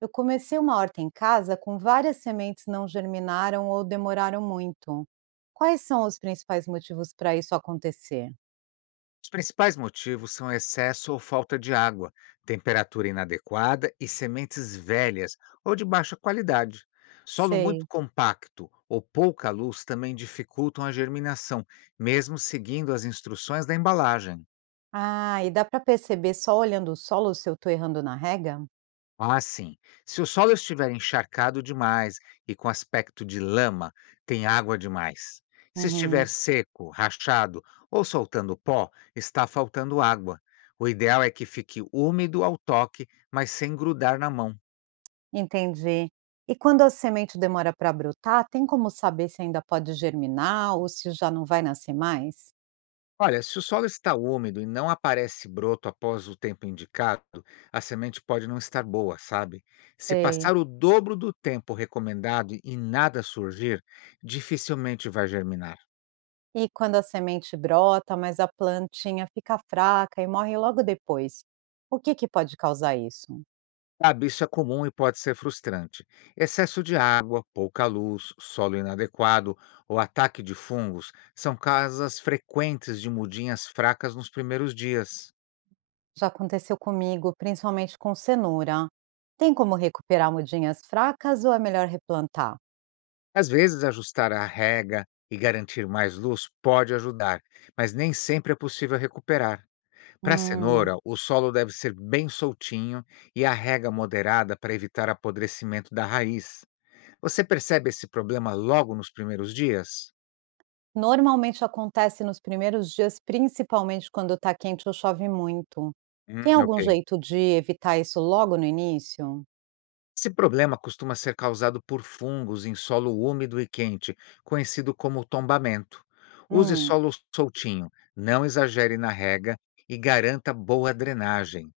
Eu comecei uma horta em casa com várias sementes não germinaram ou demoraram muito. Quais são os principais motivos para isso acontecer? Os principais motivos são excesso ou falta de água, temperatura inadequada e sementes velhas ou de baixa qualidade. Solo muito Sei. compacto ou pouca luz também dificultam a germinação, mesmo seguindo as instruções da embalagem. Ah, e dá para perceber só olhando o solo se eu estou errando na rega? Ah, sim. Se o solo estiver encharcado demais e com aspecto de lama, tem água demais. Se Uhum, estiver seco, rachado ou soltando pó, está faltando água. O ideal é que fique úmido ao toque, mas sem grudar na mão. entendi. E quando a semente demora para brotar, tem como saber se ainda pode germinar ou se já não vai nascer mais? Olha, se o solo está úmido e não aparece broto após o tempo indicado, a semente pode não estar boa, sabe? Se Sei. passar o dobro do tempo recomendado e nada surgir, dificilmente vai germinar. E quando a semente brota, mas a plantinha fica fraca e morre logo depois, o que que pode causar isso? Sabe, isso é comum e pode ser frustrante. Excesso de água, pouca luz, solo inadequado ou ataque de fungos são causas frequentes de mudinhas fracas nos primeiros dias. Já aconteceu comigo, principalmente com cenoura. Tem como recuperar mudinhas fracas ou é melhor replantar? Às vezes, ajustar a rega e garantir mais luz pode ajudar, mas nem sempre é possível recuperar. Para a Hum, cenoura, o solo deve ser bem soltinho e a rega moderada para evitar apodrecimento da raiz. Você percebe esse problema logo nos primeiros dias? normalmente acontece nos primeiros dias, principalmente quando está quente ou chove muito. Tem algum Ok. jeito de evitar isso logo no início? Esse problema costuma ser causado por fungos em solo úmido e quente, conhecido como tombamento. Use Hum, solo soltinho, não exagere na rega e garanta boa drenagem.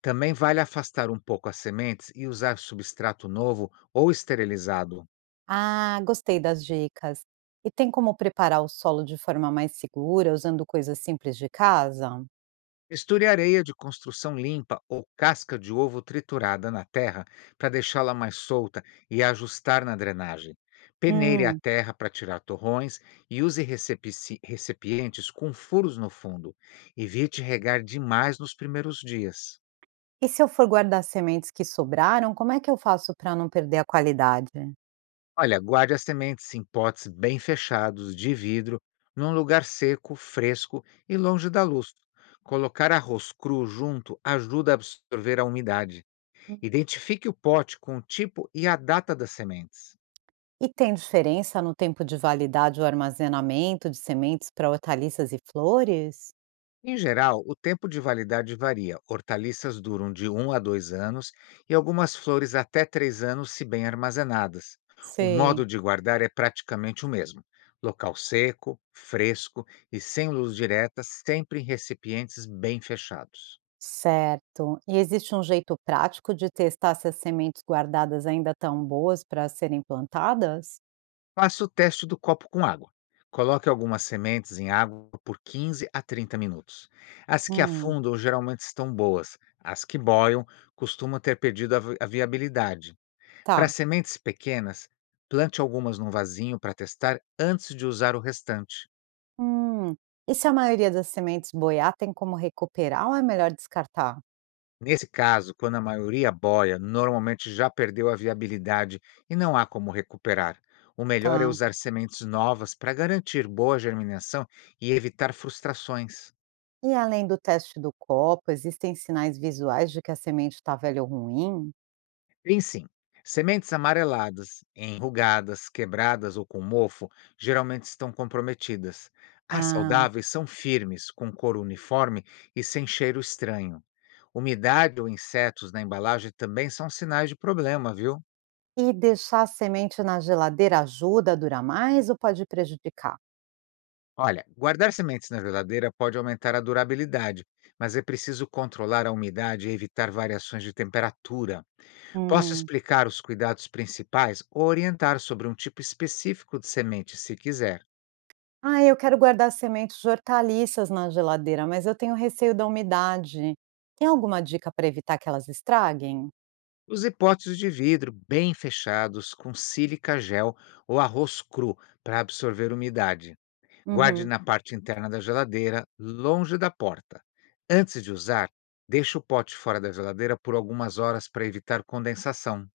Também vale afastar um pouco as sementes e usar substrato novo ou esterilizado. ah, gostei das dicas. E tem como preparar o solo de forma mais segura, usando coisas simples de casa? Misture areia de construção limpa ou casca de ovo triturada na terra para deixá-la mais solta e ajustar na drenagem. Peneire a Hum, terra para tirar torrões e use recipientes com furos no fundo. Evite regar demais nos primeiros dias. e se eu for guardar sementes que sobraram, como é que eu faço para não perder a qualidade? Olha, guarde as sementes em potes bem fechados, de vidro, num lugar seco, fresco e longe da luz. Colocar arroz cru junto ajuda a absorver a umidade. Identifique o pote com o tipo e a data das sementes. E tem diferença no tempo de validade ou armazenamento de sementes para hortaliças e flores? Em geral, o tempo de validade varia. Hortaliças duram de um a 2 anos e algumas flores até 3 anos, se bem armazenadas. O Sei. modo de guardar é praticamente o mesmo: local seco, fresco e sem luz direta, sempre em recipientes bem fechados. Certo. E existe um jeito prático de testar se as sementes guardadas ainda estão boas para serem plantadas? Faça o teste do copo com água. Coloque algumas sementes em água por 15 a 30 minutos. As que Hum, afundam geralmente estão boas, as que boiam costumam ter perdido a a viabilidade. Para tá. sementes pequenas, plante algumas num vasinho para testar antes de usar o restante. Hum. E se a maioria das sementes boiar, tem como recuperar ou é melhor descartar? Nesse caso, quando a maioria boia, normalmente já perdeu a viabilidade e não há como recuperar. O melhor é Tá. usar sementes novas para garantir boa germinação e evitar frustrações. E além do teste do copo, existem sinais visuais de que a semente está velha ou ruim? Tem sim. Sementes amareladas, enrugadas, quebradas ou com mofo geralmente estão comprometidas. As Ah. saudáveis são firmes, com cor uniforme e sem cheiro estranho. Umidade ou insetos na embalagem também são sinais de problema, viu? E deixar a semente na geladeira ajuda a durar mais ou pode prejudicar? Olha, guardar sementes na geladeira pode aumentar a durabilidade, mas é preciso controlar a umidade e evitar variações de temperatura. Posso Hum, explicar os cuidados principais ou orientar sobre um tipo específico de semente, se quiser. Ah, eu quero guardar sementes de hortaliças na geladeira, mas eu tenho receio da umidade. Tem alguma dica para evitar que elas estraguem? Os hipóteses de vidro bem fechados com sílica gel ou arroz cru para absorver umidade. Guarde Uhum, na parte interna da geladeira, longe da porta. Antes de usar, deixe o pote fora da geladeira por algumas horas para evitar condensação.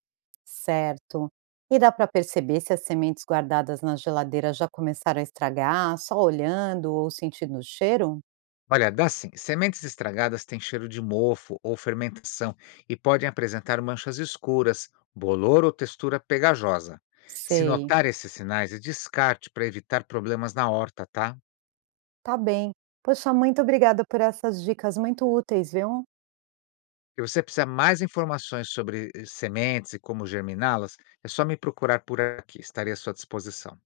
certo. E dá para perceber se as sementes guardadas na geladeira já começaram a estragar, só olhando ou sentindo o cheiro? Olha, dá sim. Sementes estragadas têm cheiro de mofo ou fermentação e podem apresentar manchas escuras, bolor ou textura pegajosa. Se Sei. notar esses sinais, descarte para evitar problemas na horta, tá? Tá bem. Poxa, muito obrigada por essas dicas muito úteis, viu? Se você precisar mais informações sobre sementes e como germiná-las, é só me procurar por aqui, estarei à sua disposição.